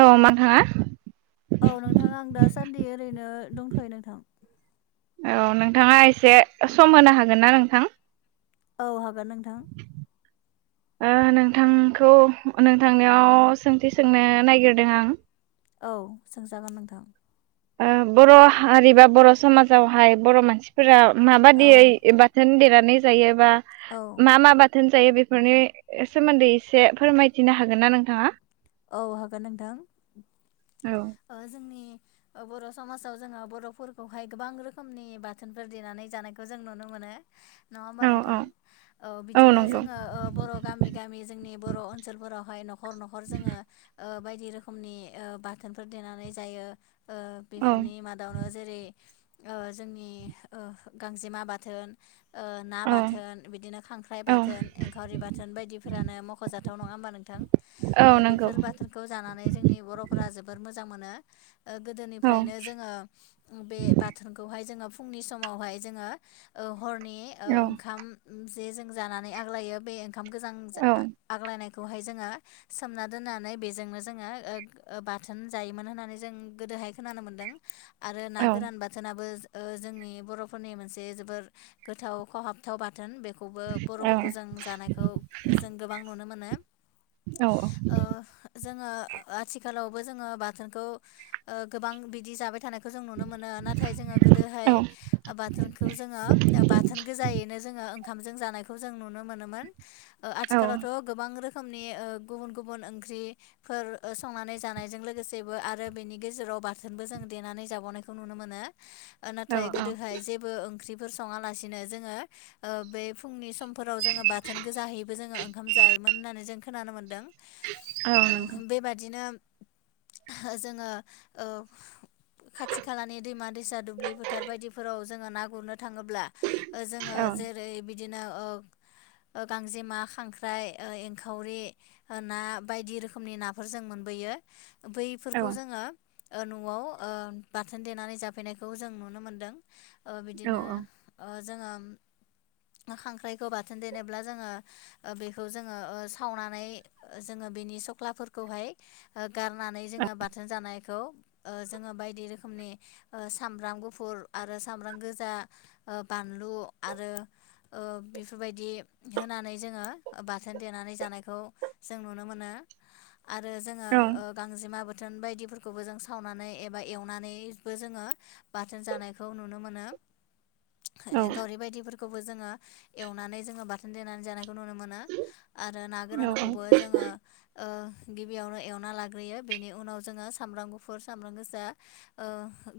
औ मा थाङा [unintelligible] औ नोंथां आं दा सान्दि ओरैनो दंथ'यो नोंथां औ नोंथाङा एसे सम होनो हागोन ना नोंथां औ हागोन नोंथां [unintelligible] नोंथांखौ नोंथांनियाव सोंथि सोंनो नागिरदों आं औ सोंजागोन नोंथां ओ बर हारि बा बर समाजावहाय बर मानसिफोरा औ माबाददियै बाथोन देरनानै जायोबा औ मा मा बा थोन जायो बेफोरनि सोमोन्दै एसे फोरमायथिनो हागोन ना नोंथाङा औ हागोन नोंथां औ ओ जोंनि बर समाजाव जोङो बरफोरखौहाय गोबां रोखोमनि बाथोनफोर देनानै जानायखौ जों नुनो मोनो नो नङा होमबा औ औ नोंथां औ बिदिनो जोङो बर गामि गामि जोंनि बर ओनसोलफोरावहाय नखर नखर जोङो ओ बायदि रोखोमनि बाथोनफोर देनानै जायो ओ औ बेफोरनि मादावनो जेरै ओ जोंनि ओ गांजेमा बाथोन ओ ना औ बाथोन बिदिनो खांख्राइ औ बाथोन एंखावरि बाथोन बायदिफोरानो मखजाथाव नङा होमबा नोंथां औ नंगौ बेफोर बाथोरखौ जानानै जोंनि बरफोरा जोबोर मोजां मोनो ओ औ गोदोनिफ्रायनो जोङो बे बाथोनखौहाय जोङो फुंनि समावहाय जोङो हरनि ओ औ ओंखाम जे जों जानानै आग्लायो बे ओंखाम गोजां औ आग्लायनायखौहाय जोङो सोमना दोननानै बेजोंनो जोङो बाथोन जायोमोन होननानै जों गोदोहाय खोनानो मोन्दों आरो ना औ गोरान बाथोनाबो ओ जोंनि बरफोरनि मोनसे जोबोर गोथाव खहाबथाव बाथोन बेख खौबो औ बरफोरखौ जों जानायखौ जों गोबां नुनो मोनो औ ओ जोङो आथिखाल आथिखालावबो जोङो बाथोनखौ गोबां बिदि जाबाय थानाय जों नुनो मोनो नाथाय जोङो गोदोहाय बाथोनखौ जोङो बाथोन गोजायैनो जोङो ओंखामजों जानायखौ जों नुनो मोनोमोन औ आथिखालावथ गोबां रोखोमनि ओ गुबुन गुबुन ओंख्रिफोर संनानै जानायजों लोगोसेबो आरो बेनि गेजेराव बाथोनबो जों देनानै जाबावनायखौ नुनो मोनो नाथाय औ गोदो जेबो ओंख्रि सङालासिनो जोङो ओ बे फुंनि समफोराव जोङो बाथोन गोजाहैबो जोङ ओंखाम जायो मोन होननानै जों खोनानो मोन्दों औ नंगौ ओ बेबादिनो [unintelligible] जोङो ओ खाथि खालानि दैमा दैसा दुब्लि फोथार बायदिफोराव जोङो ना गुरनो थाङोब्ला ओ जोङो औ जोेरै बिदिनो ओ गांजेमा खांख्राइ एंखावरि ना बायदि रोखोमनि नाफोर जों मोनबोयो औ बैफोरखौ जोङो नआव ओ बाथोन देनानै जाफैनायखौ जों नुनो मोनदों ओ औ बिदिनो औ ओ जोङो खांख्राइखौ बाथोन देनोब्ला जोङो ओ बेखौ जोङो ओ सावनानै जोङो बेनि सक्ला फोरखौहाय ओ गारनानै जोङो बाथोन जानायखौ ओ जोङो बायदि रोखोमनि ओ सामब्राम गुफुर आरो सामब्राम गोजा बानलु लु आरो ओ बेफोरबादि होनानै जोङो बाथोन देनानै जानायखौ खौ जों नुनो मोन आरो जोङो औ ओ गांजेमा बाथोन बायदिफोरखौबो जों सावनानै एबा एवनानैबो जोङो बाथोन जानायखौ नुनो मोनो। [inaudible] औ गावरि बायदिफोरखौबो जोङो एवनानै जोङो बाथोन दोननानै जानाय खौ नुनो मोनो आरो ना औ गोरानखौबो जोङो ओ ओ गिबियावनो एवना लाग्रोयो बेनि उनाव जोङो सामब्राम गुफुर सामब्राम गोजा ओ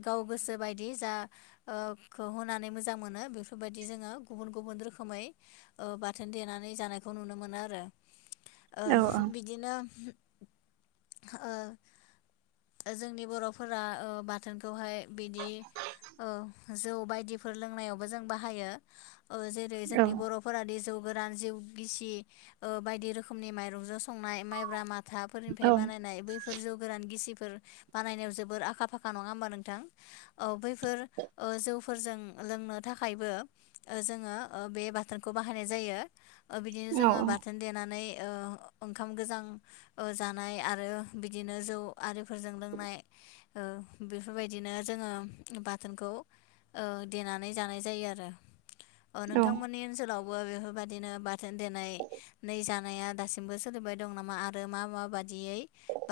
गाव गोसो बायदि जाखौ होनानै मोजां मोनो बेफोरबायदि जोङो गुबुन गुबुन रोखोमै ओ बाथोन देनानै जानायखौ नुनो मोनो आरो। ओ औ बिदिनो ओ जोंनि बर'फोरा ओ बाथोनखौहाय बिदि औ जौ बायदिफोर लोंनायावबो जों बाहायो। जेरै औ जोंनि बर'फोरादि जौ गोरान जौ गिसि बायदि रोखोमनि माइरंजों संनाय माइब्रा माथाफोरनिफ्राय बानायनाय बैफोर जौ गोरान गिसि बानायनायाव जोबोर आखा फाखा नङा होमबा नोंथां ओ बैफोर जौफोरजों लोंनो थाखायबो जोङो ो बे बाथोनखौ बाहायनाय जायो। बिदिनो जों होननानै ओंखाम गोजां जानाय आरो बिदिनो जौ आरिफोरजों लों जानाय बेफोर बायदिनो जोङो बाथोनखौ ओ देनानै जानाय जायो आरो। अ औ नोंथांमोननि ओनसोलावबो बेफोरबायदिनो बाथोन देनाय नै जानाया दासिमबो सोलिबाय दं नामा आरो मा मा बादियै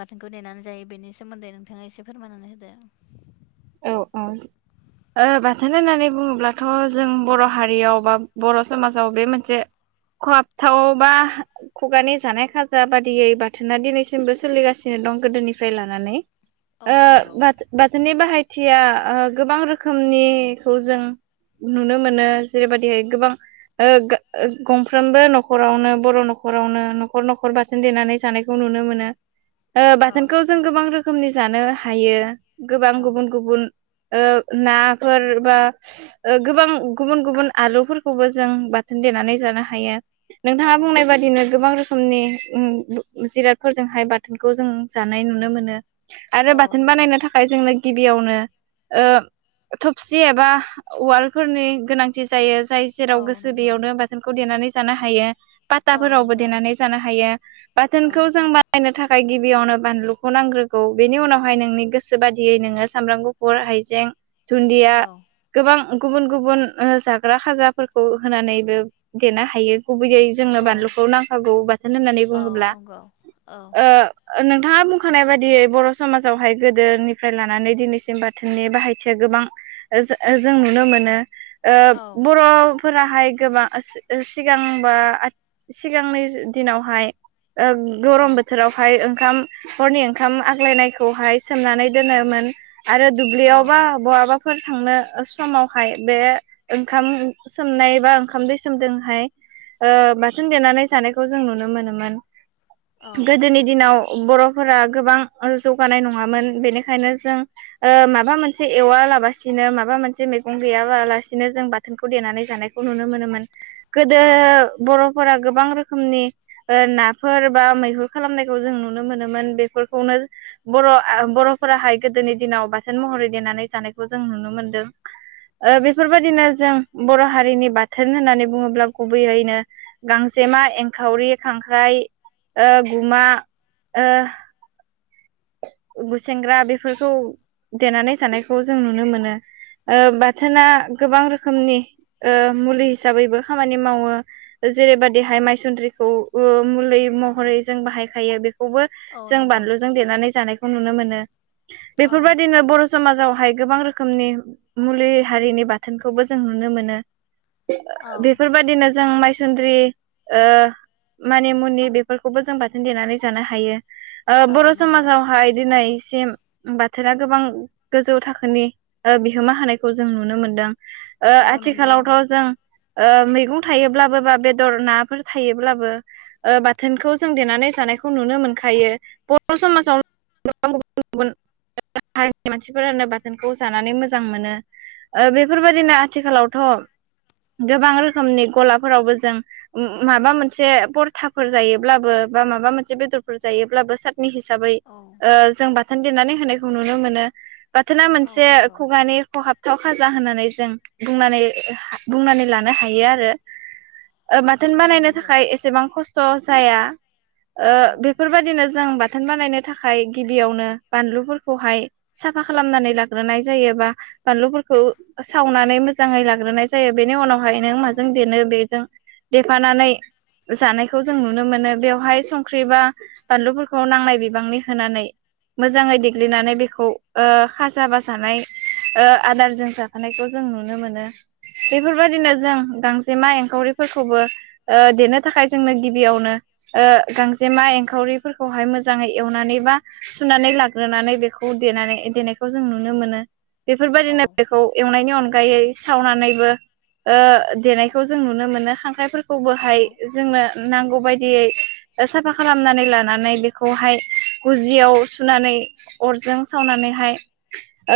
बाथोनखौ देनानै जायो। बेनि सोमोन्दै नोंथाङा एसे फोरमायनानै होदो। औ औ। बाथोन होननानै बुङोब्लाथ' जों बर' हारियाव बा बर' समाजाव बे मोनसे खहाबथाव बा खुगानि जानाय खाजा बादियै बाथोना दिनैसिमबो सोलिगासिनो दं गोदोनिफ्राय लानानै औ ओ नंगौ बाथोननि बाहाय खोथिया गोबां रोखोमनिखौ जों नुनो मोनो जेरै बायदिहाय गोबां ओ गंफ्रोमबो नखरावनो बर' नखरावनो नखर नखर बाथोन देनानै जानायखौ नु ओ औ बाथोन जों नंगौ गोबां रोखोमनि जानो हायो गोबां औ गुबुन गुबुन उम। ओ नाफोर बा गोबां गुबुन गुबुन आलुफोरखौबो जों बाथोन देनानै जानो हायो नोंथाङा औ बुंनाय नंगौ बादिनो गोबां रोखोम रोखोमनि जिरादफोरजोंहाय बाथोनखौ जों जानाय नुनो मोनो। आरो औ बाथोन नंगौ बानायनो थाखाय जोंनो बेयावनो ओ थबसि एबा उवालफोरनि गोनांथि जायो। जाय औ जेराव गोसो नंगौ बेयावनो बाथोनखौ देनानै जानो हायो। औ पाथाफोरावबो नंगौ देनानै जानो हायो औ बाथोनखौ जों बानायनो थाखाय गिबियावनो बानलुखौ नांग्रोगौ बेनि उनावहाय नोंनि गोसो बादियै नोङो सामब्राम गुफुर हाइजें दुन्दिया औ गोबां गुबुन गुबुन जाग्रा खाजाफोरखौ होनानै देनो हायो। गुबैयै जोंनो औ बानलुखौ नांखागौ बाथोन होननानै औ बुङोब्ला। नंगौ औ ओ नोंथाङा बुंखानाय बायदियै बर' समाजावहाय गोदोनिफ्राय लानानै दिनैसिम बाथोननि बाहायथिया गोबां जों नुनो मोनो। ओ औ बर' -फोराहाय गोबां सिगांबा सिगांनि दिनावहाय गरम औ बोथोरावहाय ओंखाम हरनि ओंखाम आग्लायनायखौहाय सोमनानै दोनोमोन। आरो दुब्लियावबा औ बहाबा फोर थांनो समावहाय बे ओंखाम सोमनाय बा ओंखाम दै सोमदोंहाय बाथोन देनानै जानायखौ जों नुनो मोनोमोन। औ गोदोनि दिनाव बरफोरा गोबां जौगानाय नंङामोन बेनिखायनो जों ओ माबा मोनसे एवालाबासिनो माबा मोनसे मैगं गैयालासिनो जों बाथोनखौ देनानै जायो। जानायखौ नुनो मोनोमोन गोदो औ बर' फोरा गोबां रोखोमनि नाफोर बा मैहुर खालामनायखौ जों नुनो मोनोमोन बेफोरखौनो बर बरफोराहाय गोदोनि दिनाव बाथोन महरै देनानै जानायखौ जों नुनो मोनदों। बेफोर बायदिनो जों बर हारिनि बाथोन होननानै बुङोब्ला गुबैयैनो गांसे गांसेमा, एंखावरि, खांख्राइ, गुमा बुसेेंग्रा बेफोरखौ देनानै जानायखौ जों नुनो मोनो बाथोना गोबां रोखोमनि मुलि हिसाबैबो खामानि मावो जेरैबायदिहाय माइसुन्द्रिखौबो मुलि महरै जों बाहायखायो बे खौबो औ जों नंगौ बानलुजों देनानै जानायखौ नुनो मोनो औ बेफोरबायदिनो बर समाजावहाय गोबां रोखोमनि मुलि हारिनि बाथोनखौबो जों नुनो मोनो औ बेफोरबायदिनो जों माइसुन्द्रि मानि मुनि बेफोरखौबो जों बाथोन देनानै जानो हायो ओ औ बर नंगौ समाजाव हाय दिनैसिम बाथोना गोबां गोजौ थाखोनि बिहोमा होनायखौ जों नुनो मोनदों औ नंगौ आथिखालावथ जों ओ मैगं थायोब्लाबो बा बेदर नाफोर थायोब्लाबो बाथोनखौ जों देनानै जानाय नुनो मोनखायो बर औ समाव [unintelligible] गुबुन गुबुनारिनि मानसिफोरानो बाथोनखौ जानानै मोजां मोनो औ बेफोरबायदिनो आथिखालावथ' गोबां रोखोमनि गलाफोरावबो जों माबा मोनसे परथाफोर जायोब्लाबो बा माबा मोनसे बेदरफोर जायोब्लाबो सातनि हिसाबै औ ओ जों बाथोन देनानै होनायखौ नुनो मोनो बाथोना औ मोनसे नंगौ खुगानि खहाबथाव फाजा होननानै जों बुंनानै बुंनानै लानो हायो आरो बाथोन औ बानायनो नंगौ थाखाय एसेबां खस्थ जाया औ बेफोरबायदिनो जों बाथोन बानायनो थाखाय गिबियावनो बानलुफोरखौहाय साफा खालामनानै लाग्रोनाय जायो बा बानलुफोरखौ खौ सावनानै मोजांङै लाग्रोनाय जायो बेनि उनावहाय नों औ माजों देनो बेजों देफानानै जानायखौ जों नुनो मोनो बेवहाय संख्रि बा बानलुफोरखौ नांलाय बिबांनि होनानै मोजांङै देग्लिनानै बेखौ खाजा बाजानाय आदारजों जाफानायखौ जों नुनो मोनो औ बेफोरबायदिनो जों गांजेमा एंखावरिफोरखौबो देनो थाखाय जोंनो गिबियावनो गांजेमा एंखावरिफोरखौहाय मोजांङै एवनानै बा सुनानै लाग्रोनानै बेखौ देनानै देनायखौ जों नुनो मोनो औ बेफोरबायाददिनो बेखौ एवनायनि अनगायै अनगायै सावनानैबो देनायखौ जों नुनो मोननो ह औ फोरखौबोहाय जोंनो नांगौ नांगौ बायदियै साफा खालामनानै लानानै बेखौहाय गुजियाव सुनानै अरजों सावनानैहाय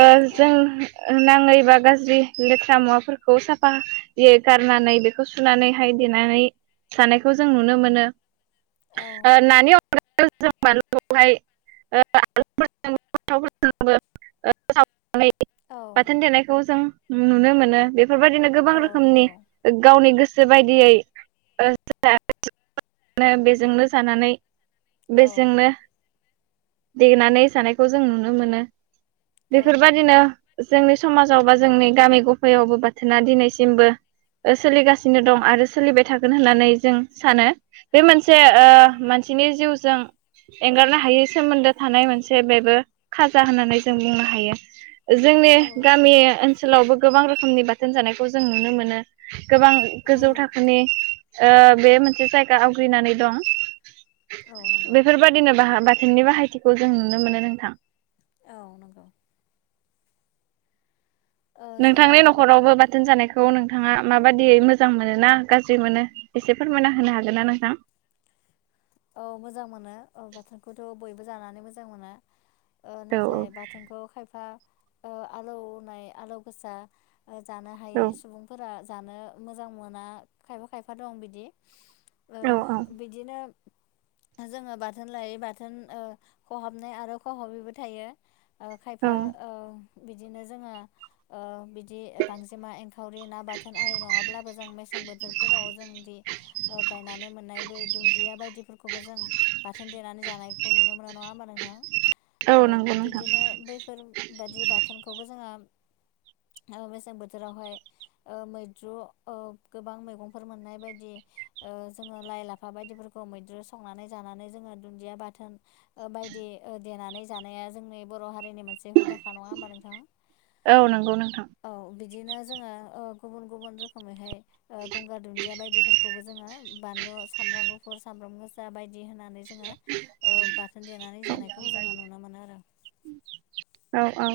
ओ जों ना बा गाज्रि लेथ्रा मुवाफोरखौ साफायै गारनानै बेखौ सुनानैहाय देनानै जानायखौ जों नुनो मोनो औ नानि [unintelligible] [unintelligible] औ बाथोन देनायखौ जों नुनो मोनो बे बेफोरबायदिनो गोबां औ रोखोमनि नंगौ गावनि गोसो गोसो बायदियै [unintelligible] बेजोंनो जानानै औ बेजोंनो देनानै जानायखौ जों नुनो मोनो औ बेफोरबायदिनो जोंनि समाजाव बा जोंनि गामि गफायावबो बाथोना दिनैसिमबो सोलिगासिनो औ दं आरो सोलिबाय थागोन होननानै जों सानो बे मोनसे ओ औ मानसिनि जिउजों एंगारनो हायै सोमोन्दो थानाय मोनसे बेबो खाजा होननानै जों बुंनो हायो जोंनि नंगौ गामि ओनसोलावबो गोबां रोखोमनि बाथोन जानायखौ जों नुनो मोनो गोबां गोजौ थाखोनि ओ बे मोनसे जायगा आवग्रिनानै दं औ नंगौ बेफोरबायदिनो बाह बाथोननि बाहायथिखौ जों नुनो मोनो नोंथां औ नंगौ ओ जोङो नोंथांनि न'खरावबो बाथोन जानायखौ। खौ नोंथांङा माबादि मोजां मोनो ना गाज्रि मोनो एसे फोरमायना होनो हागोन ना नोंथां। [inaudible] औ मोजां मोनो औ बाथोनखौथ बयबो जानानै मोजां मोनो। ओ औ नाथाय बाथोनखौ खायफा ओ आलौनाय आलौ गोसा। ओ जानो औ हायि सुबुंफोरा जानो मोजां मोना खायफा खायफा दं बिदि। ओ औ बिदिनो। ओ जोंङो बाथोन लायै बाथोन ओ खहाबनाय आरो खहाबैबो थायो। ओ खायफा औ ओ। बिदिनो जोंङो ओ बिदि गांजेमा एंखावरि ना बाथोन आरि नंङाब्लाबो जों मेस। सें बोथोरफोराव जोंदि ओ गायनानै मोननाय बै दुन्दिया बायदि। दिफोरखौबो जों बाथोन देनानै जानायखौ नुनो मोना नंङा ओमबा नोंथां। औ बिदिनो बैफोरबादि बाथोनखौबो जोंङो। [inaudible] औ मेसें बोथोरावहाय ओ मैद्रु ओ गोबां मैगंफोर मोननाय बायदि। ओ जोंङो लाइ लाफा बायदिफोरखौ। औ मैद्रु संनानै जानानै जोंङो दुन्दिया बाथोन ओ बायदि ओ देनानै जानाया जोंनि बर' हारि। जोंनि मोनसे हुदाखा नंङा ओमबा नोंथां औ नंगौ नोंथां औ। बिदिनो जोंङो ओ गुबुन गुबुन रोखोमैहाय ओ गंगार दुुनन्दिया बायदिफोरखौबो जोंङो। बानलु सामब्राम गुफुर सामब्राम गोजा बायदि। बिदि होनानै जोंङो ओ बाथोन देनानै जानायखौ जोंङो नुनो मोनो आरो। औ औ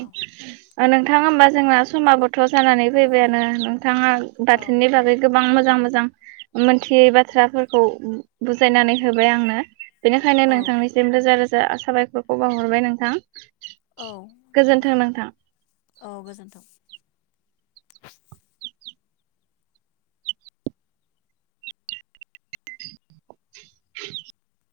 ओ नोंथां ओमबा जोंना समा बो। बोथ जानानै औ फैबाय आरो ना नोंथांङा औ बाथोननि नंगौ बागै गोबां मोजां मोजां। मोनथियै बाथ्राफोरखौ उम्म। औ बुजायनानै होबाय आंनो बेनिखायनो औ नोंथांनिसिम रोजा रोजा। दा साबायखरखौ बावहरबाय नोंथां। गोजोन्थों नोंथां। औ गोजोन्थों [inaudible]